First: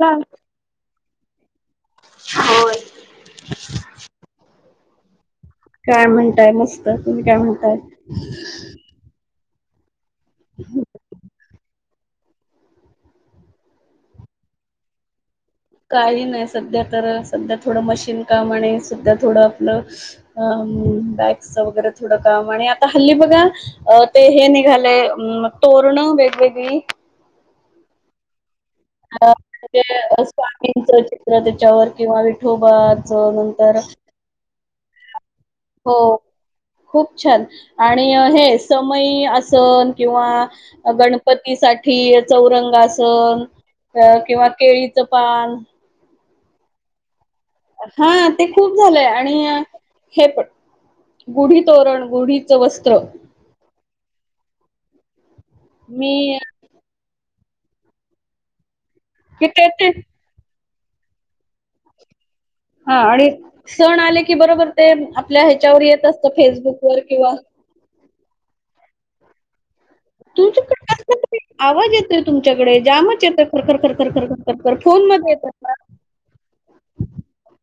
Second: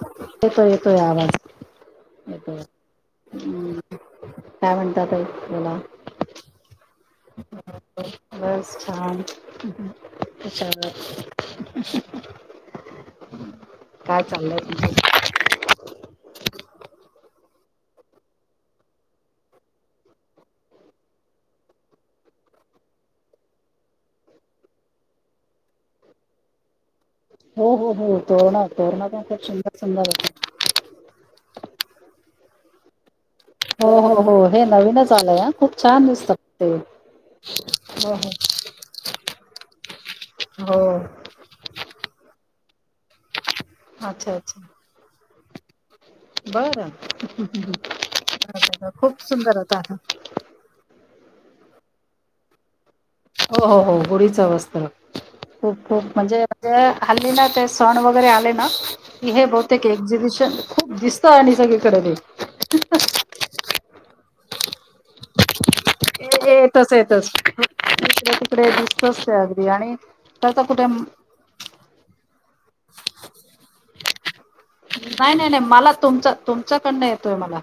का येतोय येतोय आवाज होय. काय म्हणतात ताई? काय म्हणताय मस्त तुम्ही काय म्हणताय? हां ह ह हुशार आहात [unintelligible] काय चाललंय तुझं? काही नाही सध्या तर सध्या थोडं मशीन काम आणि सध्या थोडं आपलं अ बॅगचं वगैरे थोडं काम आणि आता हल्ली बघा अ ते हे निघाले तोरणं वेगवेगळी हो हो हो तोरण तोरणं पण खूप सुंदर सुंदर होत. च चित्र त्याच्यावर किंवा विठोबात हो हो हो हे नवीनच आलंय खूप हो छान दिसतं. ते खूप छान आणि हो हे समई असन किंवा हो हो गणपती पतीसाठी चौरंगासन अ अच्छा किंवा अच्छा केळीचं पान बरं हा ते खूप झालंय सुंदर आणि होता आता हे पण गुढी तोरण गुढीचं वस्त्र हो हो हो गुढीचं वस्त्र खूप खूप मी म्हणजे ज हल्ली ना ते सण वगैरे आले ना की हे कि ते बहुतेक ते एक्झिबिशन खूप दिसत आणि सगळीकडे ते. हा आणि सण आले की बरोबर ते आपल्या ह्याच्यावर येत अस ते येतच येतस इकडे तिकडे दिसतस अगदी आणि तू आता कुठ तुमच्याकडे म कसला तरी आवाज येतोय तुमच्याकडे जामच येतो खरखर खरखर खरखर फोन मध्ये येतोय ना? तुमच्याकडन येतोय मला.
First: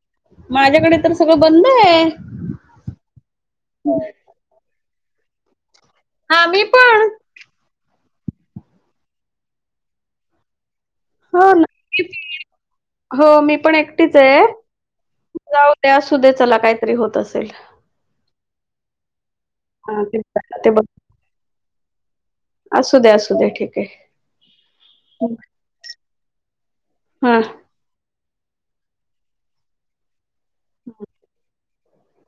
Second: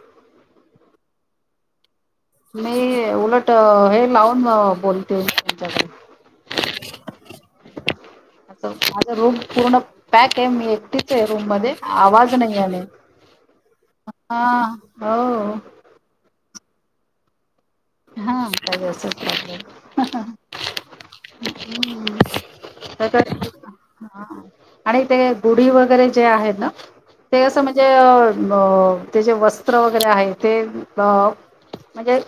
माझ्याकडे तर सगळं बंद हाय. मी उलट हे लावून बोलते तुमच्याकडे. हा मी पण! माझ रूम पूर्ण पॅक आहे मी एकटीच एकटीच आहे रूम हो मध्ये ना आवाज नाही आले हो मी पण आ हो. ते असुदे चला काहीतरी होत असेल. हा आताजसच चालेल. हा ते हम्म, ते बघ असू दे आता असू दे येतोय का? ठीक आहे. आणि ते गुढी वगैरे जे आहेत ना हा ते अस म्हण ज न ते जे वस्त्र वगैरे आहे ते अ म्हणजे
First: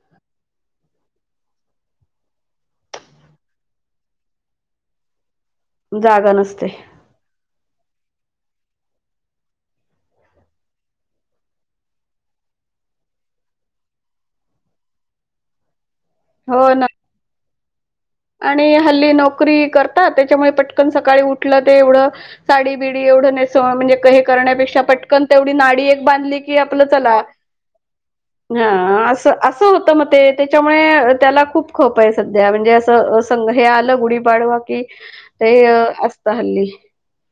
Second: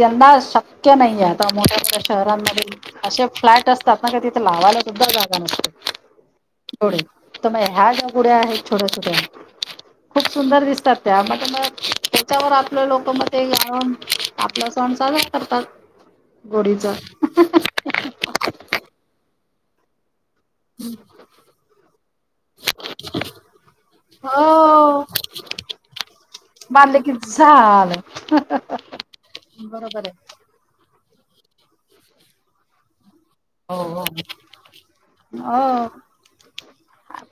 यंदा शक्य नाहीे आता मोठ्या मोठ्या शहरांमध्ये. असे फ्लॅट असतात ना का तिथे लावायला सुद्धा जागा नसते. जागा नसते! होय, तर मग ह्या ज्या गुढ्या आहेत छोट्या छोट्या खूप सुंदर दिसतात त्या म मग त्याच्यावर आपले लोक मग ते ऍडव्हान्स मग संसारच करतात हो ना गोडीचा आणि हल्ली नोकरी करताात त्याच्यामुळे पटकन सकाळी उठल ते एवढं. साडी बिडी एवढं नेसवा म्हणजे हे करण्यापेक्षा हो पटकन तेवढी नाडी एक बांधली की आपलं चला सात हा अस असं होतं मग आहे ते. त्याच्यामुळे त्याला खूप खप आहे सध्या म्हणजे अस अस संघ हे हो आलं हो. गुढीपाडवा की ते हो असत हल्ली.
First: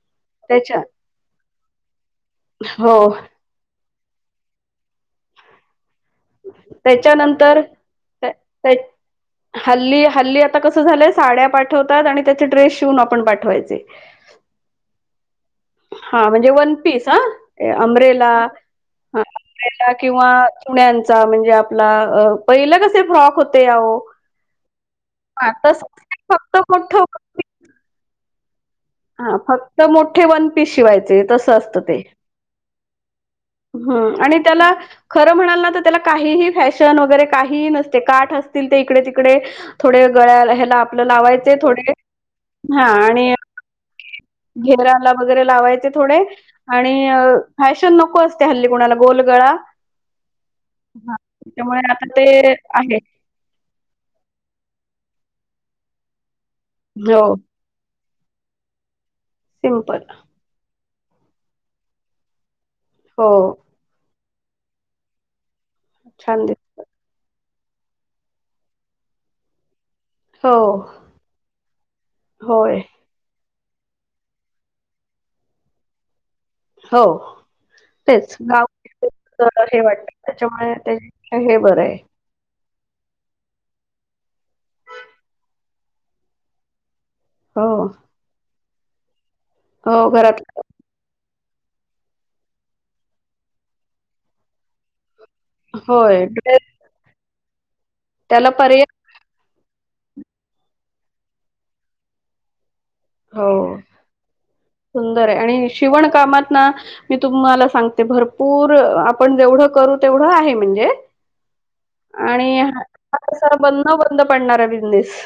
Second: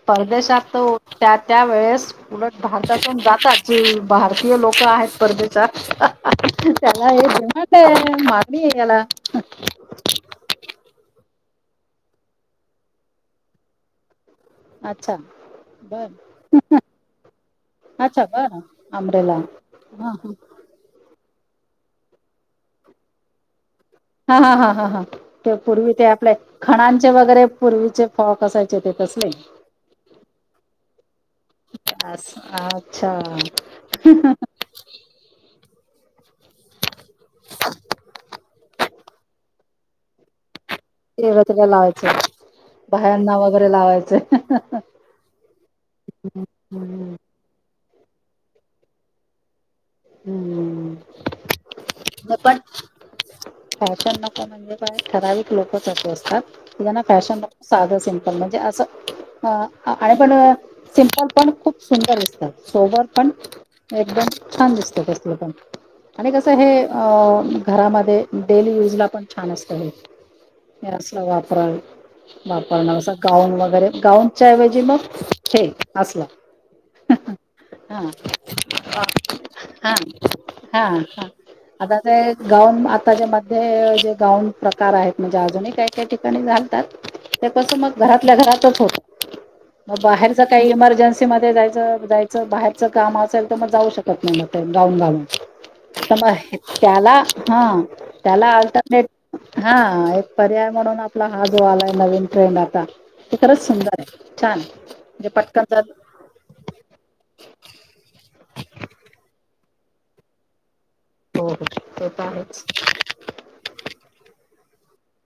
परदेशात तो त्याच्या त्या त्या वेळेस उलट हो हातातून जातात. जी भारतीय लोक आहेत परदेशात त्याला हे त्याच्यानंतर जमत हाय माती हाय याला. हल्ली हल्ली आता कसं झालंय साड्या पाठवतात आणि त्याचे ड्रेस शिवून आपण पाठवायचे. [inaudible] अच्छा! बर हा म्हणजे वन पीस ह अच्छा आंब्रेला. बर आंब्रेला [unintelligible] हा किंवा चुण्याचा म्हणजे आपला पहिलं कसे फ्रॉक होते अहो हा हा ह ह हां हा ते तसं पूर्वी ते आपल्या फक्त मोठं खणाचे वगैरे पूर्वीचे फ्रॉक असायचे. ते तसले हा फक्त मोठे वन पीस शिवायचे तस असतं ते. अच्छा! ह आणि त्याला खर म्हणाल ना तर त्याला काही फॅश न वगैरे काहीही नसते काठ असतील ते इकडे तिकडे थोडे गळ्याला ह्याला बटण ते लावायचे थोडे हा आणि बरे लावायचे. घेराला वगैरे लावायचे थोडे आणि फॅशन नको असते हल्ली कुणाला गोलगळा हम्म हा त्यामुळे पण फॅशन नक म्हणजे प ठराविक लोकच असतात तझना हो फॅशन साधं सिम्पल म्हणजे असं अ सिम्पल आणि पण सिमपल पण खूप सुंदर दिसतात सोबर हो पण एकदम छान दिसतं असलं पण आणि छान कसं दिस हे घरामध्ये डेली यूज ला पण छान असत हे हो हे असला वापरा होय वापर नसा गाऊन वगैरे गाउनच्या ऐवजी मग े असला हो हा तेच गाव हा तर हे वाटत त्याच्यामुळे हा हा त्या हे बरं आहे आदा झप गाऊन आताच्या मध्ये जे गाऊन प्रकार आहेत म्हणजे अजूनही काही काही ठिकाणी घलतात ह ते पण मग घरातल्या घरातच होत मग हो बाहेरच घरात काही इमर्जन्स सिटि मध्ये जायचं जायचं बाहेरच काम असेल तर मग जाऊ शकत नाही मग ते गाऊड गालून होय म ड्रेस त्याला हा त्याला अल्टरनेट हा एक पर्याय म्हणून आपला हा जो आलाय नवीन ट्रेंड आता ते हो खरंच सुंदर आहे छान आहे. सुंदर म्हणजे आहे पटकन आणि जात शिवण कामात ना मी तुम्हाला सांगते भरपूर आपण जेवढं करू तेवढं आहे म्हणजे हो हो ते तर आहेच आणि सब न बंद पडणार आहे बिजनेस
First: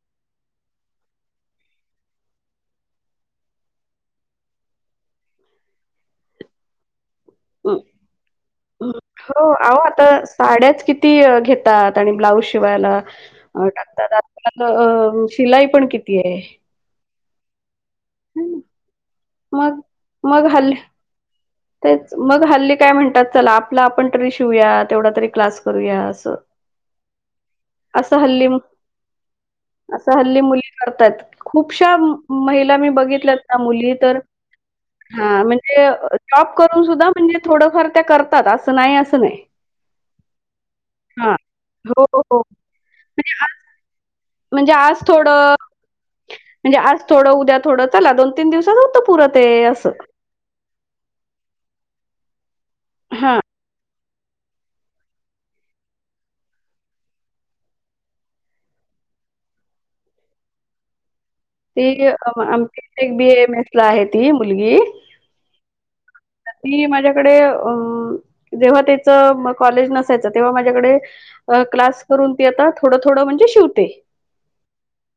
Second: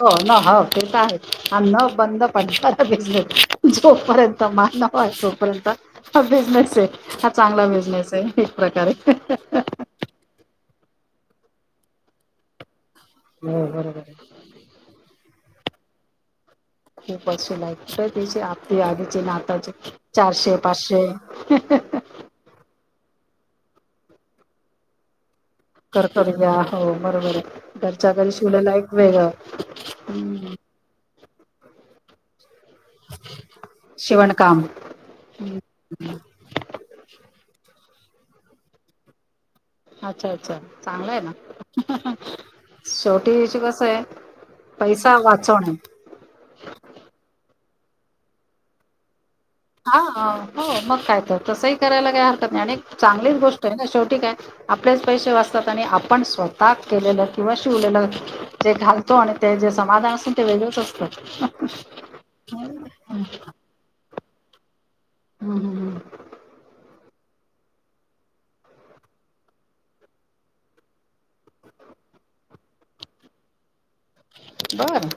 हो न हो ते तर आहे आणि न बंद पडता भेज जोपर्यंत मान होय तोपर्यंत हा बिझनेस आहे हा चांगला बिझनेस आहे एक हो प्रकारे. अहो आता साड्याच किती घेतात आणि ब्लाऊज शिवायला हो बरोबर टाकतात. आहे. आ अ शिलाई पण किती आहे खूपश लाशय ना आपदी आजचे ना आताचे मग मग चारशे हल्ली पाचशे तेच मग हल्ली काय म्हणतात चला आपलं आपण तरी शिवया तेवढा तरी क्लास करूया कर असं करया हो बरोबर घरच्या असं घरी हल्ली शिवलेला एक वेगं हम्म करतात खूपश्या महिला मी बगिला ना मुली तर शिवणकाम ह म्हणजे जॉब करून सुद्धा म्हणजे थोडंफार त्या करतात असं नाही असं नाही अच्छा अच्छा चांगलं आहे हां. हो, ना हो. शेवटी विषयं कस आहे म्हणजे आज पैसा थोडं वाचवणे म्हणजे आज थोडं उद्या थोडं चला दोन तीन दिवसात होतो. पुूर ते असं हा हो मग काय तर तसही करायला काय हरकत नाही आणि चांगलीच हा गोष्ट शेवटी काय आपलेच पैसे वाचतात आणि आपण स्वतः केलेलं किंवा शिवलेलं जे घालतो आणि ते जे समाधान असत ते वेगळंच असतं. ती आमच्या एक बी एम एस ला आहे ती मुलगी हम् हम हम ती माझ्याकडे अ जेव्हा त्याचं म कॉलेज नसायचं तेव्हा माझ्याकडे अ क्लास करून ती आता थोडं थोडं म्हणजे शिवते. बरं.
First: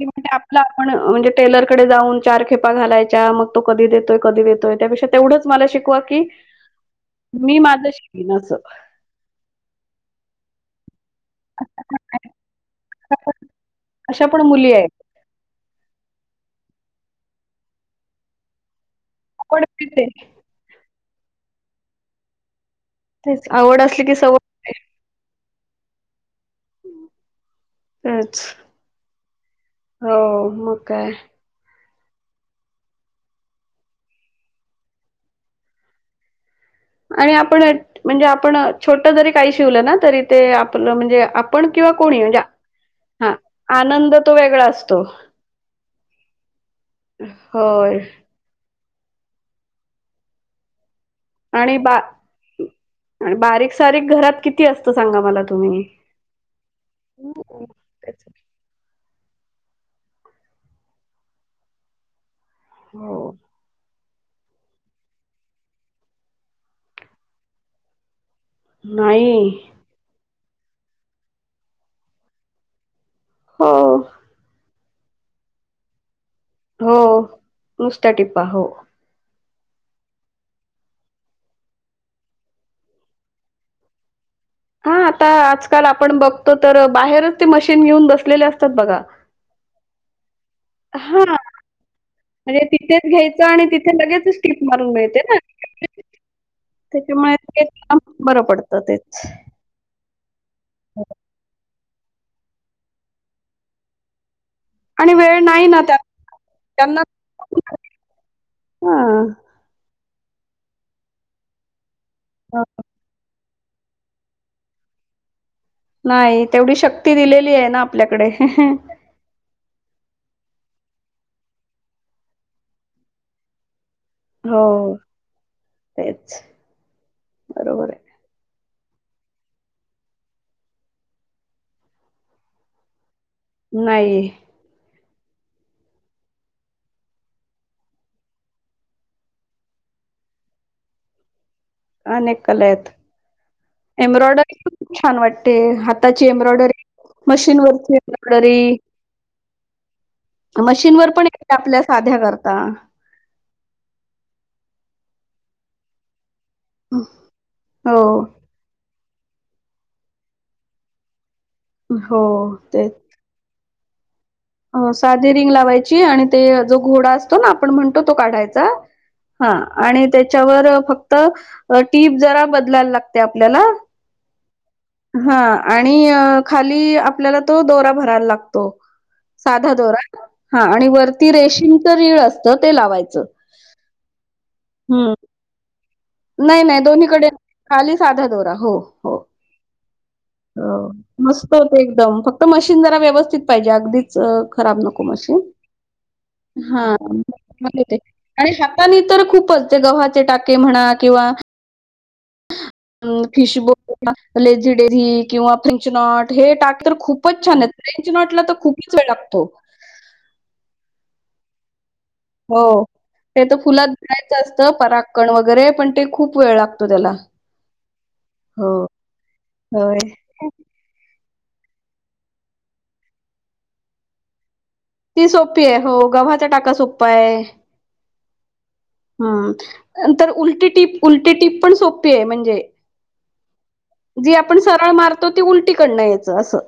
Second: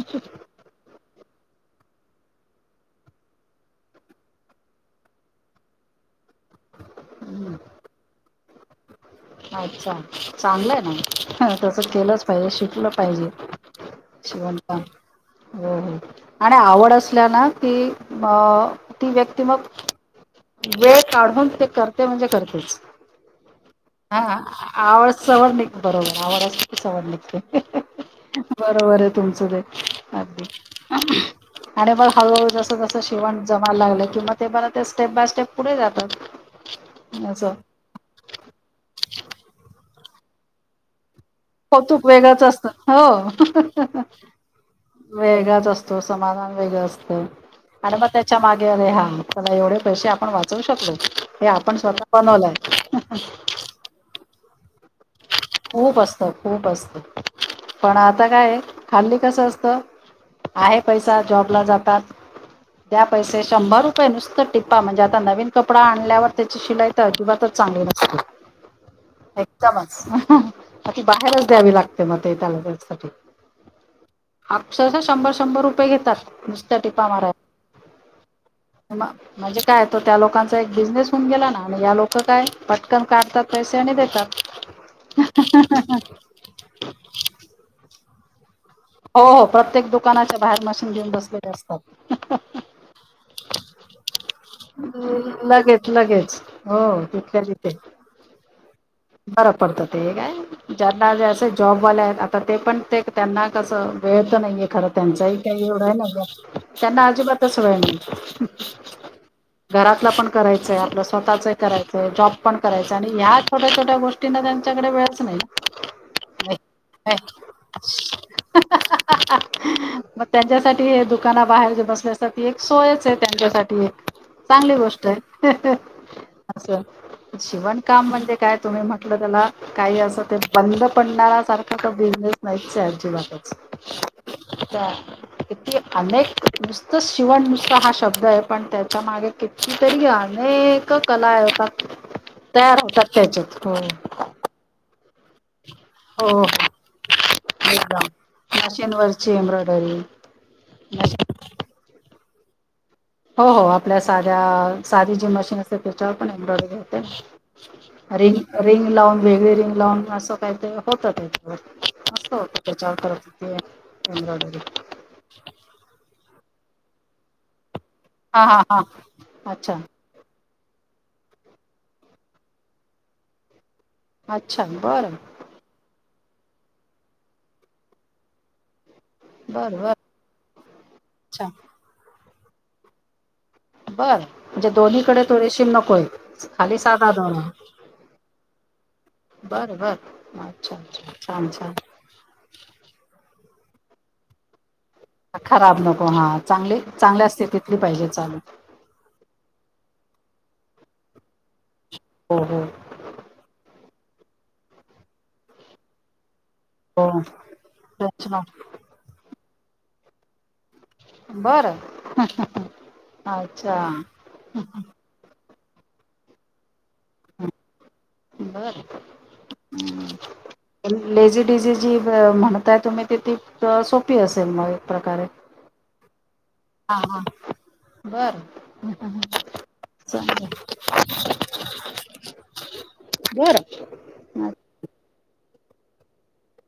ते म्हणते आपले आपण म्हणजे टेलरकडे जाऊन चार खेपा घालायच्या मग तो कधी देतोय कधी देतोय त्यापेक्षा तेवढंच मला शिकवा की हं. मी माझं शिकन असं अच्छा चांगलंय ना हा तस केलंच पाहिजे शिकलं पाहिजे अशा पण शिवण मुली काम आहेत हो हो आणि आवड असल्या ना की अ ती व्यक्ती मग आवड मिळते वेळ काढून ते करते म्हणजे करतेच तेच आवड असली की हा आवड चवड निघ बरोबर आवड असलं की सवड निघते सवयच बरोबर बरोबर आहे तुमचं ते हो मग काय अगदी आणि मग हळूहळू जसं जसं शिवण जमायला लागलं किंवा ते ब ते स्टेप बाय स्टेप पुढे जातात. आणि असं आपण म्हणजे आपण छोट जरी काही शिवलं ना तरी ते आपलं म्हणजे आपण किंवा कौतुक कोणी म्हणजे वेगळच असतं हा हो आनंद तो वेगळा असतो वेगळच असत. समाधान वेगळं असत आणि होय मग त्याच्या मागे अरे हा चला एवढे पैसे आपण वाचवू शकलो. हे आपण आणि स्वतः बनवलंय. सारी घरात किती असतं सांगा मला त खूप असत खूप असत. पण तेच आता काय खाल्ली कसं असत आहे पैसा जॉबला जातात द्या हो पैसे शंभर रुपये नुसतं टिप्पा म्हणजे आता नवीन कपडा आणल्यावर त्याची शिलाई तर अजिबातच चांगली नसते. [inaudible] एकदमच मग ती बाहेरच द्यावी लागते मग ते त्याला त्यासाठी हो अक्षरशः शंभर शंभर रुपये घेतात नुसत्या हो टिपा माराय. नुसत्या टिपा हो म्हणजे काय तो त्या लोकांचा एक बिजनेस होऊन गेला ना आणि या लोकं काय पटकन काढतात पैसे आणि देतात. हा आता आजकाल आपण बघतो तर बाहेरच ते मशीन घेऊन बसलेले असतात बघा. हो हो प्रत्येक दुकानाच्या बाहेर मशिन हा म्हणजे तिथेच घ्यायचं आणि तिथे लगेचच टीप मारून मिळते ना लगेच लगेच हो त्याच्यामुळे तिथल्या ते बरं पडतं तेच पडत ते काय ज्यांना जे जॉबवाले आहेत आता ते पण ते त्यांना कस वेळत नाहीय खरं आणि त्यांचाही वेळ काही नाही ना एवढा आहे त्या न त्यांना अजिबातच वेळ नाही हा. घरातलं पण करायचंय आपलं स्वतःच करायचंय जॉब पण करायचं आणि ह्याच छोट्या छोट्या गोष्टीं त्यांच्याकडे वेळच नाही. नाही तेवढी शक्ती दिलेली आहे ना आपल्याकडे ह ह मग त्यांच्यासाठी दुकाना बाहेर जे बसले असतात ती एक सोयच आहे त्यांच्यासाठी एक हो चांगली गोष्ट आहे तेच अस शिवण बरोबर आहे. काम म्हणजे काय तुम्ही म्हटलं त्याला काही असं ते बंद पडणार सारखा का बिझनेस नाहीच अजिबात नाही त्या कती अनेक नुसतं शिवण नुसत हा शब्द आहे पण त्यात त्या मागे किकी तरी अनेक कला आहे होता अनेक कला आहेत एम्ब्रॉयडरी खूप छान वाटते ह त्याची हो हो एम्ब्रॉयडरी मशीनवररची एकदम एम्ब्रॉयडरी मशीनवरची एम्ब्रॉयडरी मशीन वर पण य आपल्या साध्या करता हो हो आपल्या साध्या साधी जी मशीन त्याच्या पण एम्ब्रॉयडरी हो रिंग रिंग लावून वेगळी रिंग लावून असं काही ते होत हो मस्त होतं ते तेच. चार करत एम्ब्रॉडरी साधी रिंग लावायची आणि ते जो घोडा आपण म्हणतो तो हा हा काढायचा हा हा अच्छा आणि त्याच्यावर फक्त टीप जरा बदलायला लागते आपल्याला अच्छा बरं हां आणि खाली आपल्याला तो दोरा भरायला लागतो. साधा बरं बरं दोरा हा आणि वरती अच्छा रेशीमच रीळ असतं ते लावायचं. बर म्हणजे हं. दोन्हीकडे थोडेशीर नकोय? नाही खाली नाही साधा दोन्हीकडे दोरा खाली साधा दोरा हो हो बरं बरं हो अच्छा अच्छा छान मस्त छान होते एकदम फक्त मशीन जरा व्यवस्थित पाहिजे अगदी खराब नको मशीन खराब नको चांगली हा चांगल्या स्थितीतली पाहिजे चालू तर खूपच गव्हाचे टाके म्हणा किंवा हो हो खिशबो लेझी डेझी किंवा फिंचनॉट हे टाक तर हो खूपच छान आहेत फ्रेंच नॉटला अच्छा तर खूपच वेळ लागतो. बरं हो ते तर अच्छा फुलात जायचं असतं पराकण वगैरे पण ते खूप वेळ लागतो त्याला हो. बर होय. हम्म लेझी डडीझी जी म्हणताय तुम्ही ति ती सोपी असेल मग? प्रकारे ती सोपी आहे हो गव्हाचा टाका हा सोप्पा हा आहे. बर हम्म नंतर चालेल उलटी टीप उलटी टीप पण सोपी आहे म्हणजे बरं जी आपण सरळ मारतो ती उलटीकडनं यायचं असं.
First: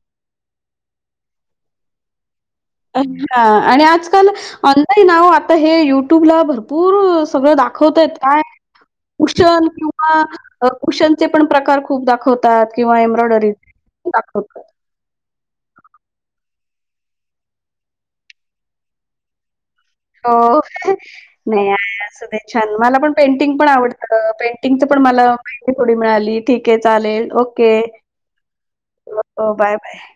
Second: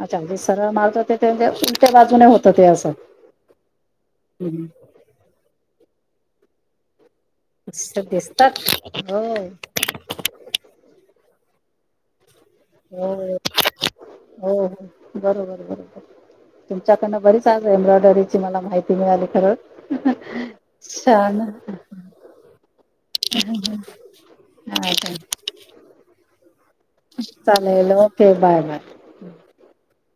अच्छाे सरळ माारत हो ते उलट्या बाजूने होत ते हा आणि आजकाल ऑनलाईनव आता हे युट्यूबला भरपूर सगळ असं दाखवताय काय दिसतात हो कुषण हो कुशनचे पण प्रकार खूप दाखवतात किंवा हो एम्ब्रॉयडरी दाखवतात. हो बरोबर बरोबर तुमच्याकडनं बरीच आज एम्ब्रॉयडरीची मला माहिती मिळाली खरं हो छान नाही असं दे छान मला पण पेंटिंग पण आवडत पेंटिंगच पण हा मला माहिती थोडी मिळाली ठीक आहे चालेल okay okay bye bye bye bye.